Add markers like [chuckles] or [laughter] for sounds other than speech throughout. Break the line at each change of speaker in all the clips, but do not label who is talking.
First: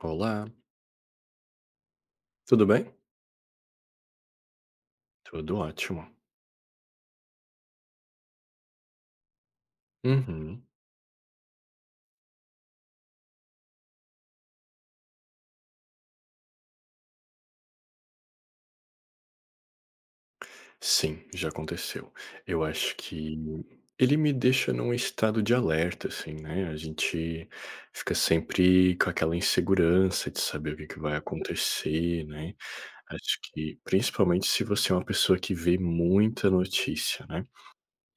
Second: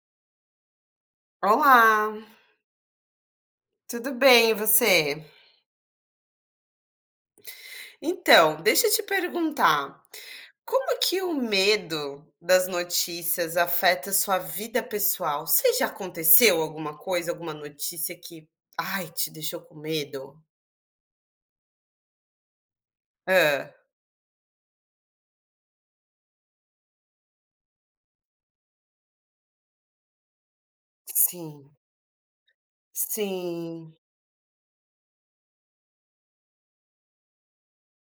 Olá.
Olá.
Tudo bem?
Tudo bem e você?
Tudo ótimo.
Então, deixa eu te perguntar:
Uhum.
Como que o medo das notícias afeta a sua vida pessoal? Você já aconteceu alguma coisa, alguma notícia que "Ai" te deixou com medo?
Sim, já aconteceu. Eu acho que
Hã.
ele me deixa num estado de alerta, assim, né? A gente fica sempre com aquela insegurança de saber o que que vai
Sim.
acontecer, né. Acho que,
Sim.
principalmente se você é uma pessoa que vê muita notícia, né.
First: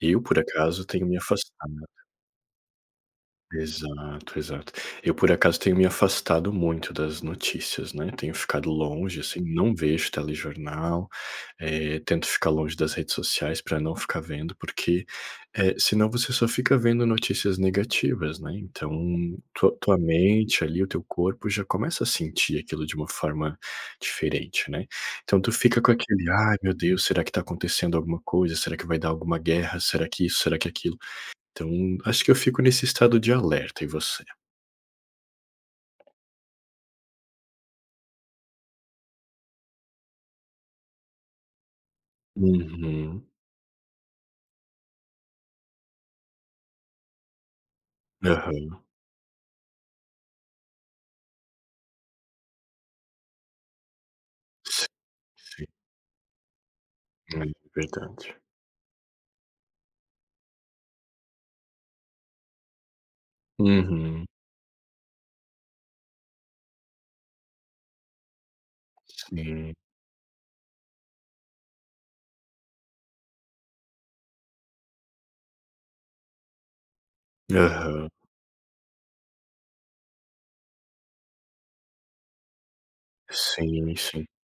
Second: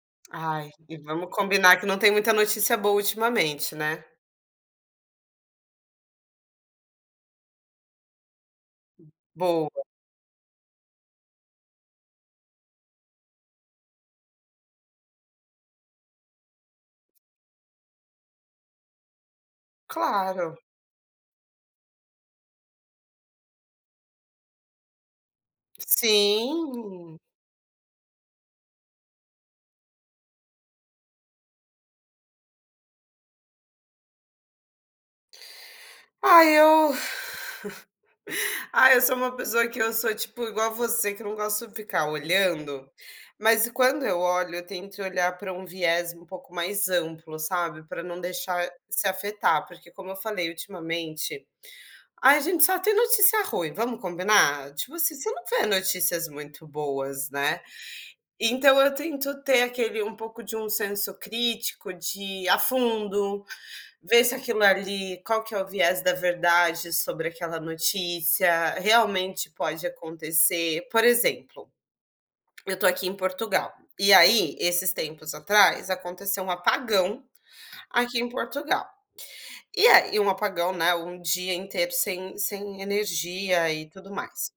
Eu por
Ai,
acaso,
e
tenho me
vamos
afastado.
combinar que não tem muita notícia boa ultimamente, né?
Exato, exato. Eu por acaso tenho me afastado muito das notícias, né. Tenho ficado longe, assim,
Boa.
não vejo telejornal, eh, tento ficar longe das redes sociais para não ficar vendo, porque, eh, senão você só fica vendo notícias negativas, né. Então, tua tua
Claro.
mente, ali, o teu corpo já começa a sentir aquilo de uma forma diferente, né? Então tu fica com aquele: "Ai, meu Deus,
Sim.
será que tá acontecendo alguma coisa? Será que vai dar alguma guerra? Será que isso, será que aquilo.". Então, acho que eu fico nesse estado de alerta, e você?
Ah, eu [giggles] Ah, eu sou uma pessoa que eu sou, tipo, igual a você que eu não gosto de ficar olhando,
Uhum.
mas quando eu olho, eu tento olhar para um viés um pouco mais amplo, sabe, para não deixar
Aham.
se afetar. Porque, como eu falei, ultimamente, a gente só tem notícia ruim, vamos combinar?
Sim,
Tipo assim, você não vê
sim.
notícias muito boas, né?
[unintelligible] .Verdade.
Então eu tento ter aquele um pouco de um senso crítico de ir a fundo, ver
Uhum.
se aquilo ali qual que é o viés da verdade sobre aquela notícia, realmente
Sim.
pode acontecer, por exemplo: Eu estou aqui em Portugal, e aí esses tempos atrás aconteceu um apagão
Aham.
aqui em Portugal. E a e um apagão, né, um dia inteiro sem sem energia e
Sim,
tudo
sim.
mais.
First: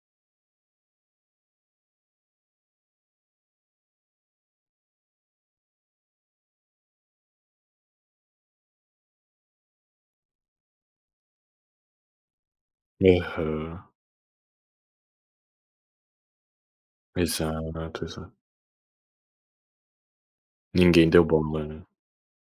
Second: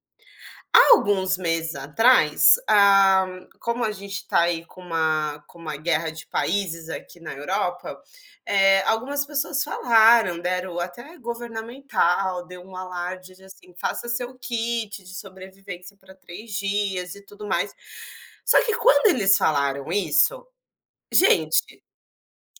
Há alguns meses atrás, ah, como a gente tá aí com uma com uma guerra de países aqui na Europa, eh, algumas pessoas falaram, deram até governamental, deu um alarde de, assim:
Aham.
"Faça seu kit de sobrevivência para 3 dias." E tudo mais.
Exato, exato.
Só que quando eles falaram isso,
Ninguém deu bola, né?
gente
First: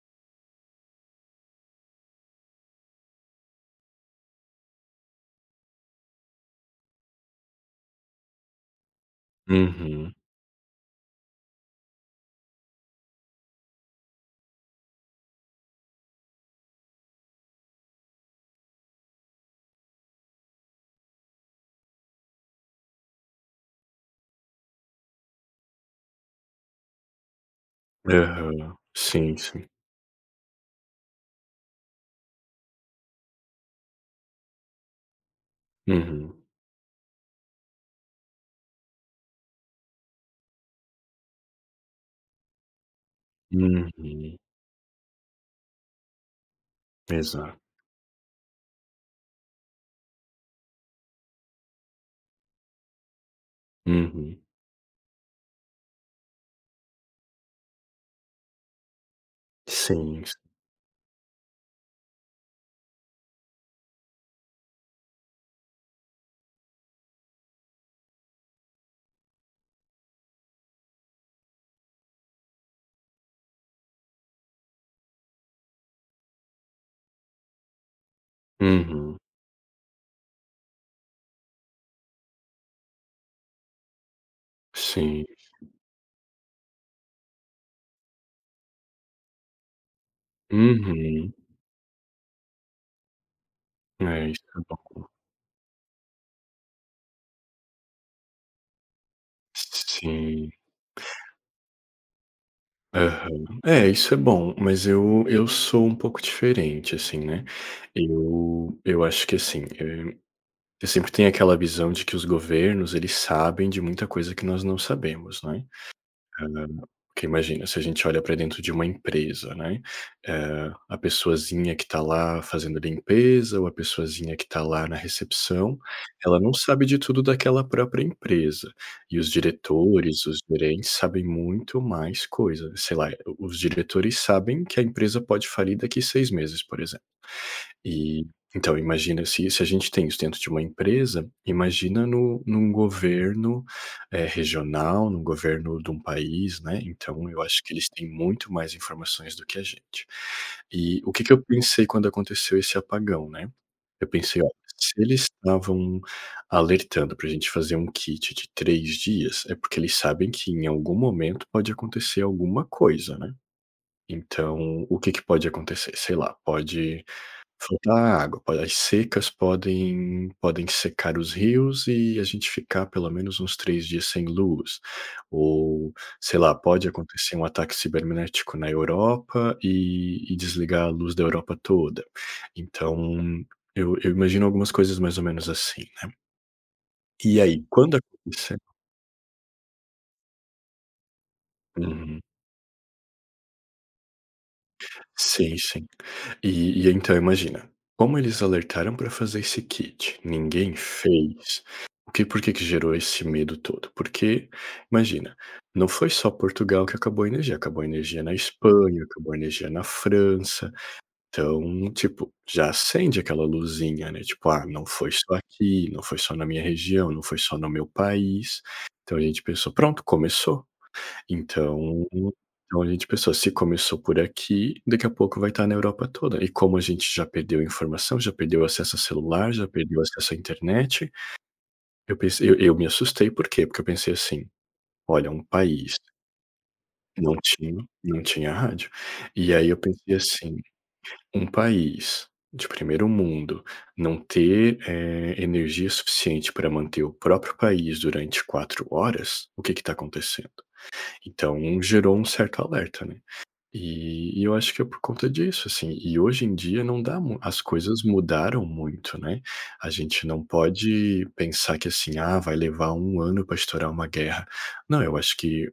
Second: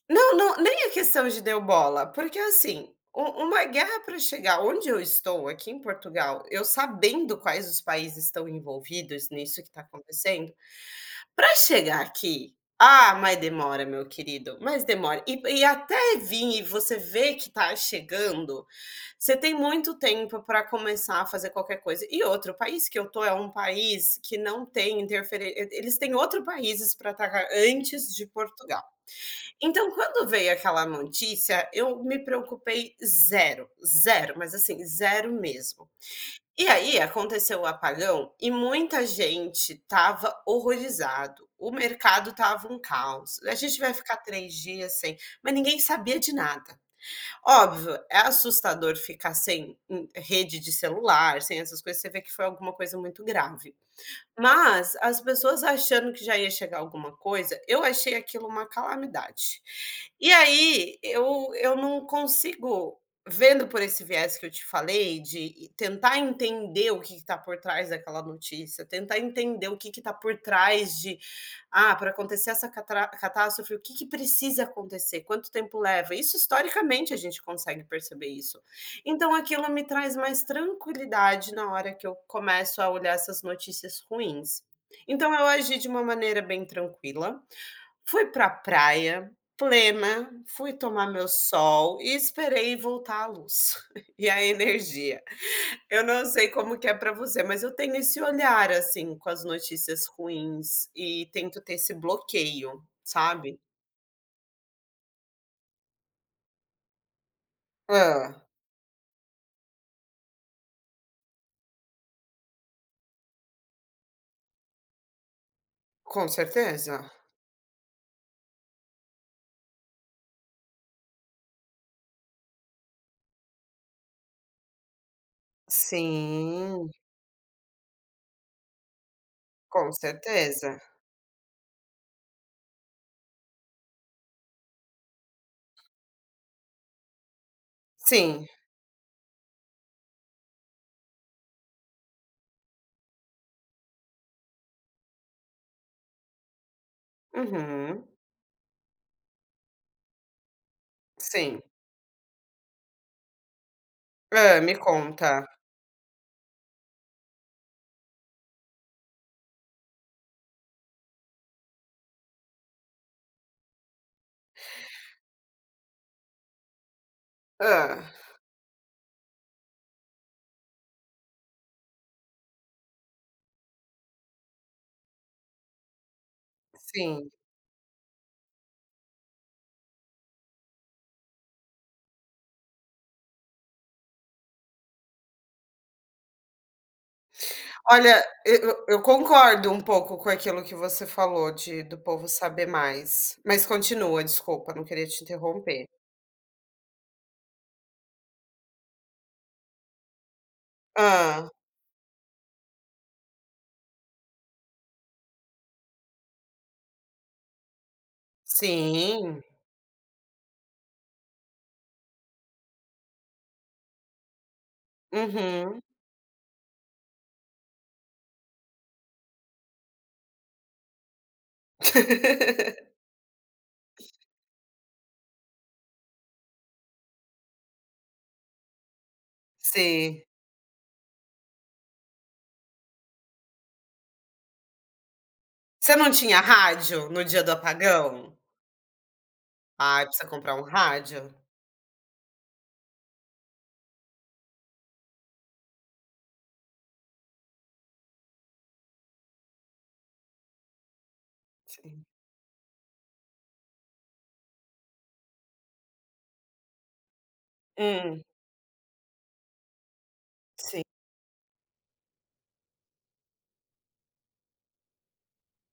Não não, nem é questão de deu bola, porque, assim, um uma guerra para chegar onde eu estou aqui em Portugal, eu sabendo quais os países estão envolvidos nisso que está
Uhum.
acontecendo, para chegar aqui, ah, mas demora, meu querido, mas demora e p e até vim e você vê que está chegando, você tem muito tempo para começar a fazer qualquer coisa. E outro, o país que eu estou é um país que não tem interferên Eh, eles têm outro países para atacar antes de
Aham.
Portugal.
Sim, sim.
Então, quando veio aquela notícia, eu me preocupei 0, 0, mas, assim, 0 mesmo.
Uhum.
E aí aconteceu o apagão e muita gente estava horrorizado. O mercado estava um caos. "A gente vai ficar
Uhum.
3 dias sem" Mas ninguém sabia de nada.
Exato.
Óbvio, é assustador ficar sem, hum, rede de celular, sem essas coisas, você vê que foi alguma coisa muito grave,
Uhum.
mas as pessoas achando que já ia chegar alguma coisa, eu achei aquilo uma calamidade.
Sim,
E
s
aí eu eu não consigo, vendo por esse viés que eu te falei de tentar entender o que que está por trás daquela notícia, tentar entender o que que tá por trás de "Ah, para acontecer essa catrá catástrofe, o que que precisa acontecer? Quanto tempo leva?" Isso historicamente a gente consegue perceber isso.
Uhum.
Então aquilo me traz mais tranquilidade na hora que eu começo a olhar essas notícias ruins.
Sim,
Então eu
sim.
agi de uma maneira bem tranquila. Fui para a praia, plena, fui tomar meu
Uhum.
sol e esperei voltar a luz [giggles]
É,
e
isso
a
é [unintelligible]
energia. Eu não sei como que é para você, mas eu tenho esse olhar, assim, com as
S s
notícias
sim.
ruins e tento ter esse bloqueio,
Aham.
sabe?
É, isso é bom, mas eu eu sou um pouco diferente, assim, né.
Hã.
Eu eu acho que, assim, eh, eu sempre tenho aquela visão de que os governos eles sabem de muita coisa que nós não sabemos, não é?
Com
Hã,
certeza.
porque imagina, se a gente olha para dentro de uma empresa, né. Eh, a pessoazinha que está lá fazendo limpeza ou a pessoazinha que está lá na recepção. Ela não sabe
Sim.
de tudo daquela própria empresa e os
Com
diretores, os
certeza.
gerentes sabem muito mais coisa. Sei lá, eh os diretores sabem que a empresa pode falir daqui 6 meses, por exemplo. E,
Sim.
então, imagina se isso a gente tem isso dentro de uma empresa, imagina no num governo, eh, regional, no governo de um país, né. Então, eu acho que eles
Uhum.
têm muito mais informações do que a gente. E o que que eu
Sim.
pensei quando aconteceu esse apagão, né. Eu pensei: "Ó,
Hã, me
se eles
conta.
estavam alertando para a gente fazer um kit de 3 dias, é porque eles sabem que em algum momento pode acontecer alguma coisa, né. Então, o que que pode acontecer? Sei lá, pode
Hã.
faltar água para as secas, podem podem secar os rios e a gente ficar pelo menos uns 3 dias sem luz ou, sei lá, pode
Sim.
acontecer um ataque cibernético na Europa e e desligar a luz da Europa toda." Então eu eu imagino algumas coisas mais ou menos assim, né? E aí, quando
Olha, eu
aconteceu?
eu eu concordo um pouco com aquilo que você falou de do
Uhum.
povo saber mais. Mas continua, desculpa, não queria te
Sim,
interromper.
sim, e e então imagina, como eles alertaram para fazer esse kit, ninguém
Hã.
fez, o que por que que gerou esse medo todo? Porque, imagina, não foi só Portugal que acabou a energia, acabou a energia na Espanha, acabou a
Sim.
energia na França, então, tipo, já acende aquela luzinha, né, tipo: "ah, não foi só
Uhum.
aqui, não foi só na minha região, não foi só no meu país". Então a gente pensou: "Pronto, começou." Então então a
[laughs]
gente pensou, se começou por aqui, daqui a pouco vai estar na Europa toda. E como a gente já perdeu a informação, já perdeu o acesso a celular, já perdeu o
Sim.
acesso à internet, eu pensei eu eu me assustei. Por quê? Porque eu pensei assim: "Olha, um país"
Você não tinha rádio no
Não
dia do
tinha, não
apagão?
tinha a rádio. E aí eu
Ah,
pensei
precisa comprar
assim:
um rádio.
"Um país de primeiro mundo, não ter, eh, energia suficiente para manter o próprio país durante 4 horas. O que que está acontecendo?" Então
Sim.
gerou um certo alerta, né. E e eu acho que é por conta disso, assim. E hoje em dia não dá mu as coisas
Hum.
mudaram muito, né, a gente não
Sim.
pode pensar que, assim: "Ah, vai levar 1 ano para estourar uma guerra", não, eu acho que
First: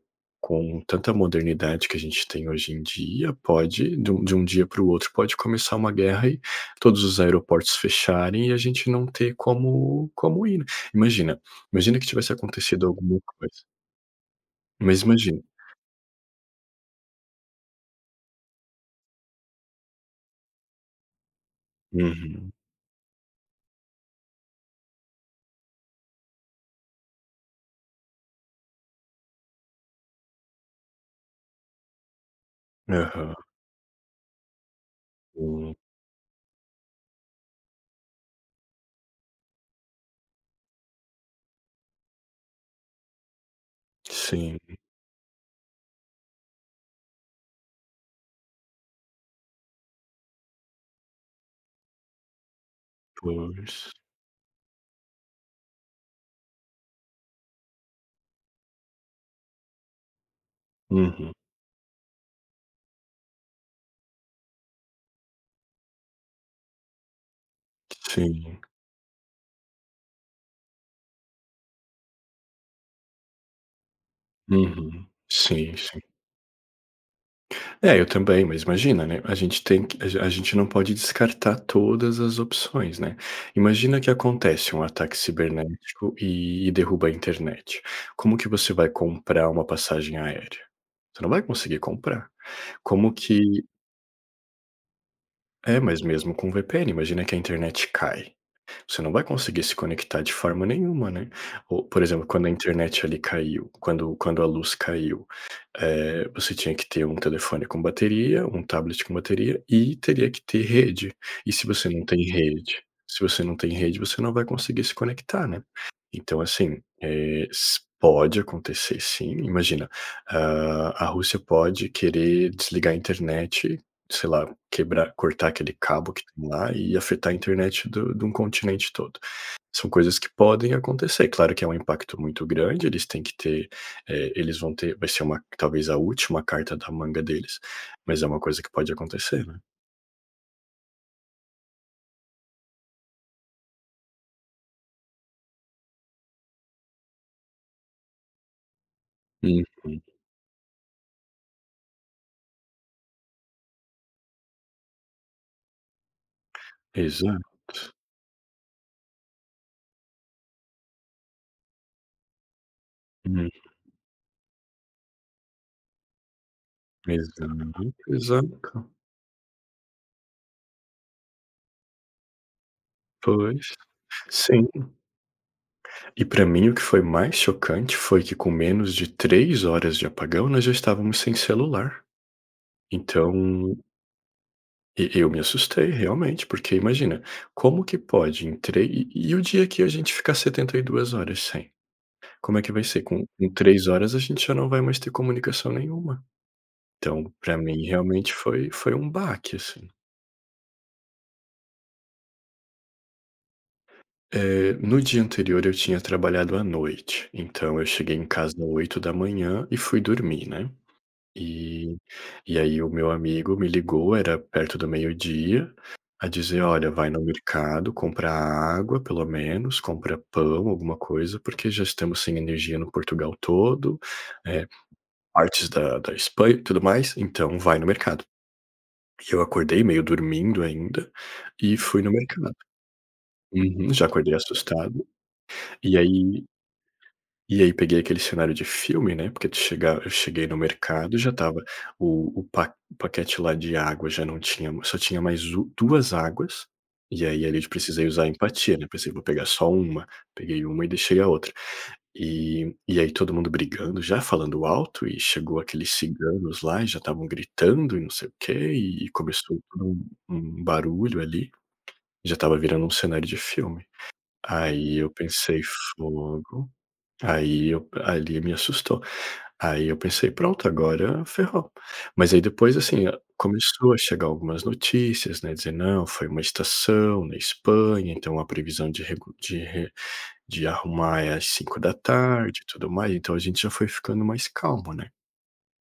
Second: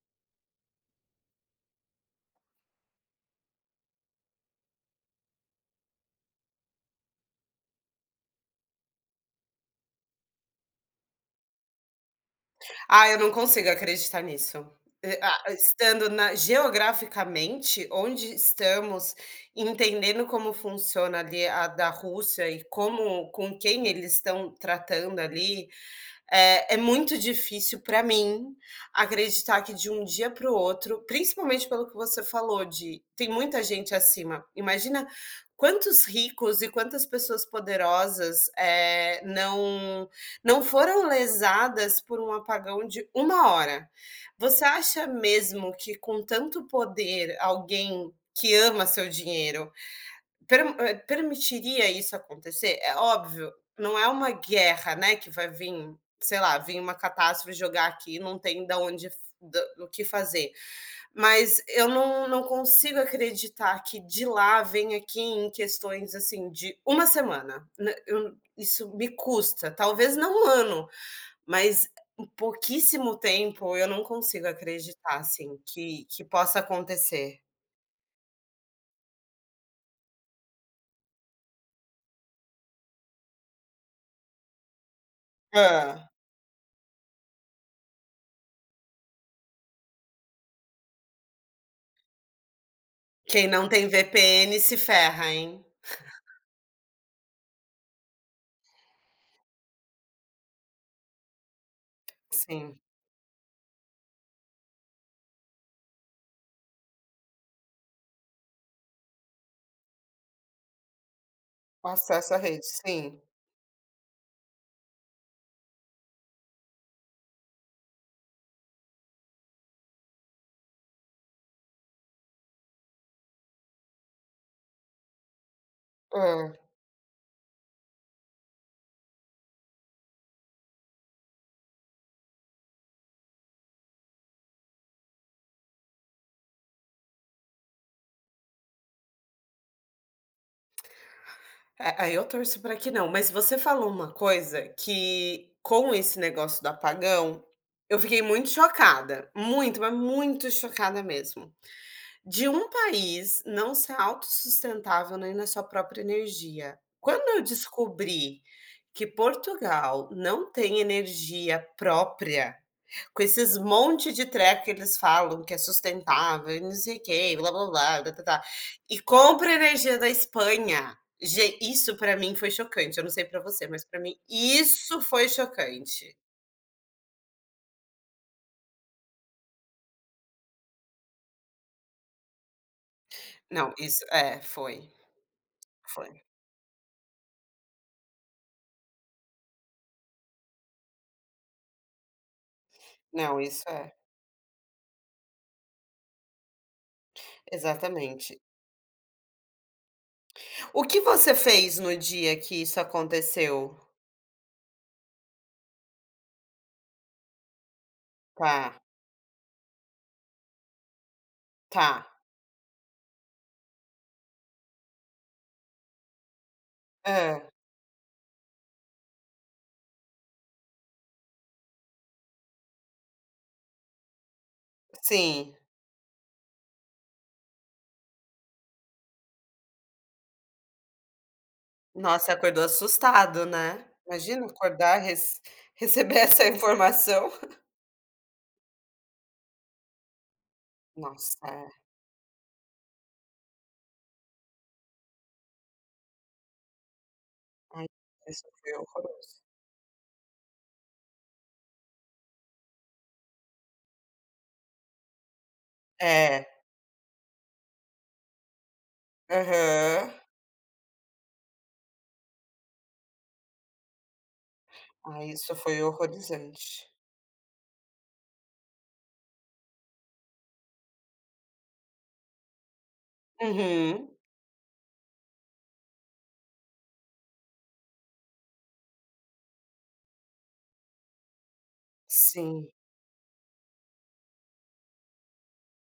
com tanta modernidade que a gente tem hoje em dia, pode de um de um dia para o outro, pode começar uma guerra e todos os aeroportos fecharem e a gente não ter como como ir, né. Imagina imagina que tivesse acontecido
Ah,
alguma
eu não
coisa
consigo acreditar nisso.
Mas
E
imagina
a estando na geograficamente, onde estamos, entendendo como funciona, ali, a da Rússia
Uhum.
e como com quem eles estão tratando, ali, eh, é muito difícil para mim acreditar que, de um dia para o outro principalmente pelo que você falou de tem
Aham.
muita gente acima, imagina
É.
quantos ricos e quantas pessoas poderosas, eh, não não foram lesadas por um apagão de 1 hora.
Sim.
Você acha mesmo que, com tanto poder, alguém que ama seu dinheiro per hã, permitiria isso acontecer? É óbvio,
Pois.
não é uma guerra, né, que vai vim, sei lá, vim uma catástrofe jogar aqui, não tem da onde da f o que fazer.
Uhum.
Mas eu não não consigo acreditar que de lá venha aqui em questões, assim, de 1 semana, né, eu
Sim.
isso me custa, talvez não 1 ano, mas é pouquíssimo tempo, eu não consigo
Uhum.
acreditar, assim,
Sim, sim.
que que possa acontecer.
É, eu também, mas imagina, né, a gente tem que a a gente não pode descartar todas as opções, né. Imagina que acontece um ataque
Hã.
cibernético e e derruba a internet. Como que você vai comprar uma passagem aérea? Você não vai conseguir comprar, como
Quem
que
não tem VPN se ferra, hein.
É, mas mesmo
[chuckles]
com o VPN, imagina que a internet cai. Você não vai conseguir se conectar de forma nenhuma, né. Ou, por exemplo, quando a
Sim.
internet, ali, caiu quando quando a luz caiu, eh, você tinha que ter um telefone com bateria, um tablet com bateria e teria que ter rede, e se você não tem
Acesso à rede.
rede
Sim.
se você não tem rede, você não vai conseguir se conectar, né. Então, assim, eh, se pode acontecer sim, imagina. Hã, a Rússia pode querer desligar a internet, sei lá, quebrar, cortar aquele cabo que tem
Hã.
lá e afetar a internet do de um continente todo. São coisas que podem acontecer. Claro que é um impacto muito grande. Eles têm que ter, eh, eles vão ter vai ser uma talvez a última carta da manga deles, mas é uma coisa que pode acontecer, né.
É, aí eu torço para que não. Mas você falou uma coisa que, com esse negócio do apagão, eu fiquei muito chocada, muito, mas
Isso.
muito chocada mesmo. De um país não ser autossustentável nem na sua própria energia. Quando eu
Exato.
descobri que Portugal não tem energia própria, com
Hum.
esses monte de treco, que eles falam que é sustentável e não sei o que
Rezando.
blá-blá-blá e blá-blá-blá
Exato.
e compra energia da Espanha. Gen isso para mim foi chocante. Eu não sei para você,
Pois.
mas para mim
Sim.
isso foi chocante.
E para mim, o que foi mais chocante foi que com menos de 3 horas de apagão, nós já estávamos sem celular.
Não,
Então
isso é foi
E eu me assustei
foi.
realmente, porque imagina, como que pode em treli e o dia que a gente fica 72 horas sem? Como é que vai ser com
Não,
com
isso
3
é
horas, a gente já não vai mais ter comunicação nenhuma. Então, para mim realmente
Exatamente.
foi foi um baque, assim.
O que você fez no dia que isso aconteceu?
Eh, no dia anterior eu tinha trabalhado à noite, então, eu cheguei em casa
Tá.
8h e fui dormir, né. E
Tá.
e aí o meu amigo me ligou. Era perto do 12h a dizer: "Olha, vai no
Hã.
mercado comprar água, pelo menos. Compra pão, alguma coisa, porque já estamos sem energia no Portugal todo, eh,
Sim.
partes da da Espanha e tudo mais. Então, vai no mercado". E eu acordei meio dormindo ainda e fui no
Nossa, você
mercado.
acordou assustado, né?
Uhum. Já acordei
Imagina acordar
assustado.
res
E
receber
aí
essa informação. [chuckles]
e aí peguei aquele cenário de filme, né. Porque tu chegar eu cheguei no mercado, já
Nossa,
estava
é.
o o pa paquete lá de água já não tinha só tinha mais u 2 águas. E aí, ali, de
Ai
precisei usar
isso é bem
empatia, né. Pensei:
horroroso.
"Vou pegar só 1" Peguei uma e deixei a outra, e e aí todo mundo brigando, já falando alto e chegou aqueles
É.
ciganos lá e já estavam gritando e não sei o quê e e começou por um
Aham.
um barulho, ali. Já estava virando um cenário de filme. Aí eu
Ah, isso
pensei:
foi
"Fogo."
horrorizante.
Aí e p ali me assustou. Aí eu pensei: "Pronto, agora ferrou." Mas aí depois, assim, hã, começou a
Uhum.
chegar algumas notícias, né. A dizer: "Não foi uma estação na Espanha. Então, a previsão de recu de re de arrumar é às 17h e
Sim.
tudo mais". Então, a gente já foi ficando mais calmo, né.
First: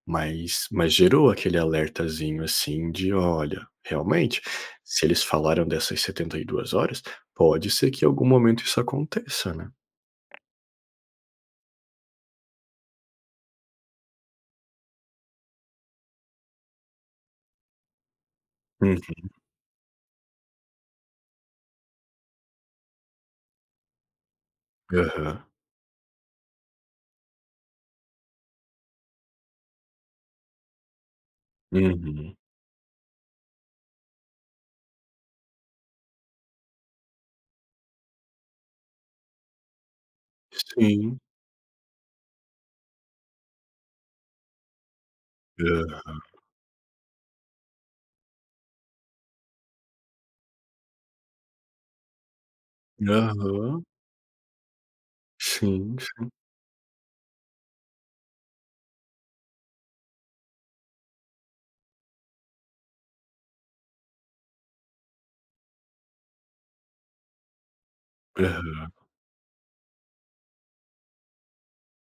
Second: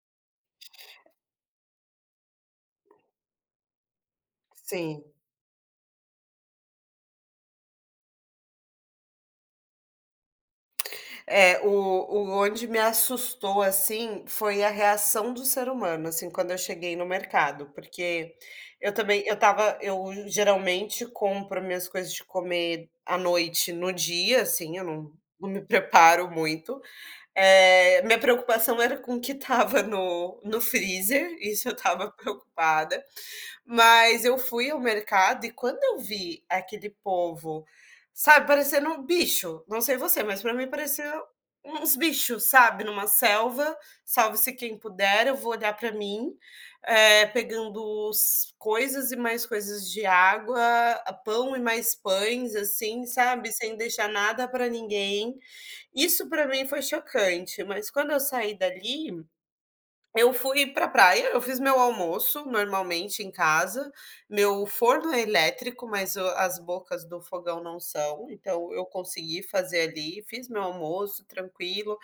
Mas mas gerou aquele alertazinho, assim, de: "Olha, realmente.
Sim.
Se eles falaram dessas 72 horas, pode ser que, em algum momento, isso aconteça, né".
É, o o onde me assustou, assim, foi a reação do ser humano, assim, quando eu cheguei no mercado, porque eu também,
Uhum.
eu estava, eu geralmente compro minhas coisas de comer à noite no dia ,assim, eu não não
Aham.
me preparo muito, eh, minha preocupação era com o que estava no no freezer, isso eu estava
Uhum.
preocupada, mas eu fui ao mercado, e quando eu vi aquele povo, sabe, parecendo um bicho, não sei você, mas pra mim pareceu
Sim.
uns bichos, sabe, numa selva, salve-se quem puder, eu vou olhar pra
Aham.
mim, eh, pegando os coisas e mais coisas de água, pão e mais pães assim, sabe, sem
Aham.
deixar nada pra ninguém.
Sim,
Isso
sim.
pra mim foi chocante, mas quando eu saí dali, eu fui pra a praia, eu fiz meu almoço normalmente em casa, meu forno é elétrico, mas o as bocas do fogão não são, então eu
Aham.
consegui fazer ali, fiz meu almoço tranquilo,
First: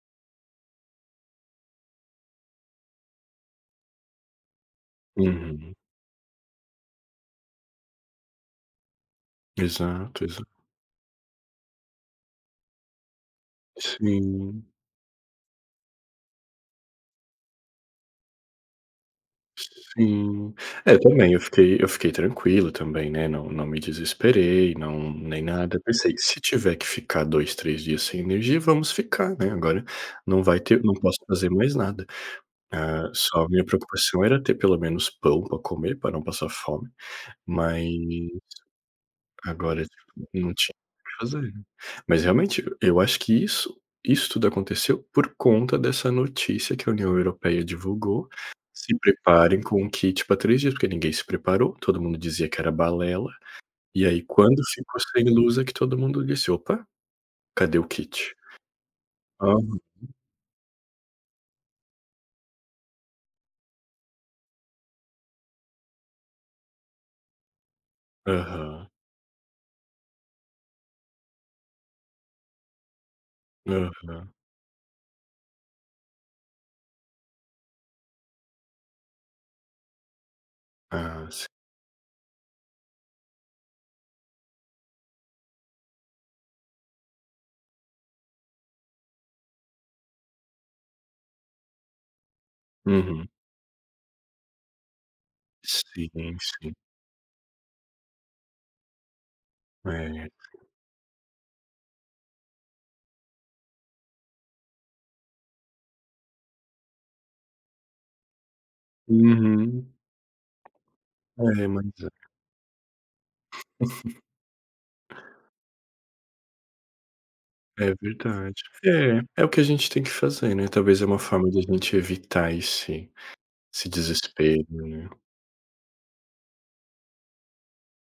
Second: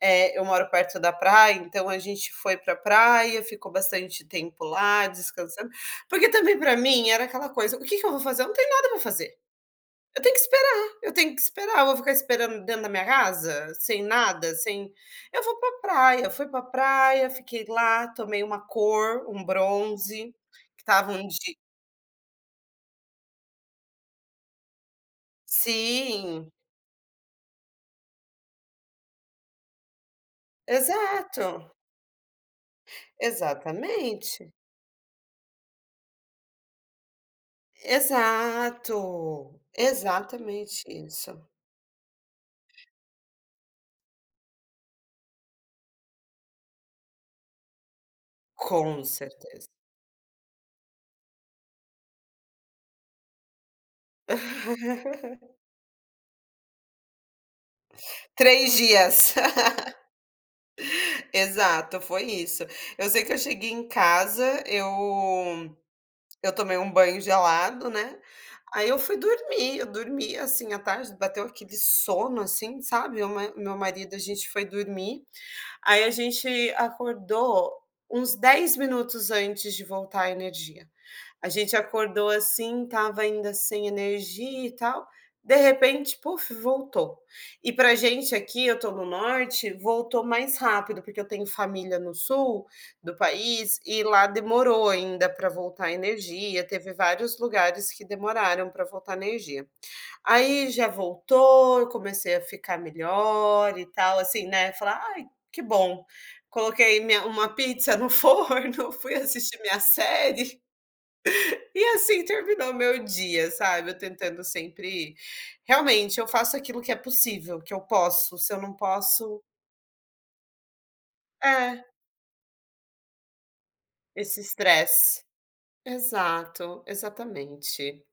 eh, eu moro perto da praia, então a gente foi pra praia, ficou bastante tempo lá, descansando,
Uhum.
porque também pra mim era aquela coisa: "O que que eu vou fazer?". Eu não tenho nada para fazer,
Exato,
eu tenho que
exa
esperar, eu tenho que esperar, eu vou ficar esperando dentro da minha casa? Sem nada,
Sim.
sem eu vou pra a praia. Fui pra a praia, fiquei lá, tomei uma cor, um bronze,
Sim,
que
é, eu
estava um
também, eu
di
fiquei eu fiquei tranquilo também, né, não não me desesperei, não nem nada, pensei, se
Sim.
tiver que ficar 2, 3 dias sem energia, vamos ficar, né, agora não vai ter, não posso fazer
Exato.
mais nada. Ah, só a minha preocupação era
Exatamente.
ter pelo menos pão pra comer, pra não passar fome mas,
Exato,
agora [unintelligible] não tinha
exatamente
o que
isso.
fazer,. Mas realmente eu acho que isso, isso tudo aconteceu por conta dessa notícia que a União Europeia divulgou: "Se
Com
preparem
certeza.
com um kit pra 3 dias.", porque ninguém se preparou, todo mundo dizia que era balela. E aí, quando ficou sem
[laughs]
luz, que todo mundo disse: "Opa, cadê o kit?".
3 dias.
Aham.
[laughs] Exato, foi isso, eu sei que eu cheguei em casa, eu eu tomei um banho gelado, né, aí
Aham.
eu fui dormir, eu dormi, assim, à tarde, bateu aquele sono assim, sabe, meu ma meu marido, a
Aham.
gente foi dormir, aí a gente acordou uns 10 minutos antes de voltar a energia.
Ah, si
A gente acordou assim, estava ainda sem energia e tal, de repente, puf voltou. E pra a gente aqui, eu tô no Norte, voltou mais rápido, porque eu tenho família no sul, do
Uhum.
país e lá demorou ainda pra voltar a
Sim,
energia,
sim.
teve vários lugares que demoraram pra voltar a energia.
É.
Aí já voltou, eu comecei a ficar melhor e tal assim, né, fala: "Ai, que bom!". Coloquei minha uma pizza no forno, fui assistir minha
Uhum.
série.
É,
E
mas é.
assim terminou o meu dia, sabe, eu
[laughs]
tentando sempre, realmente eu faço aquilo que é possível, que eu
É
posso, se
verdade.
eu não
É,
posso
é o que a gente tem que fazer, né, talvez é uma forma de a
É.
gente evitar esse esse
Esse
desespero, né?
estresse, exato, exatamente.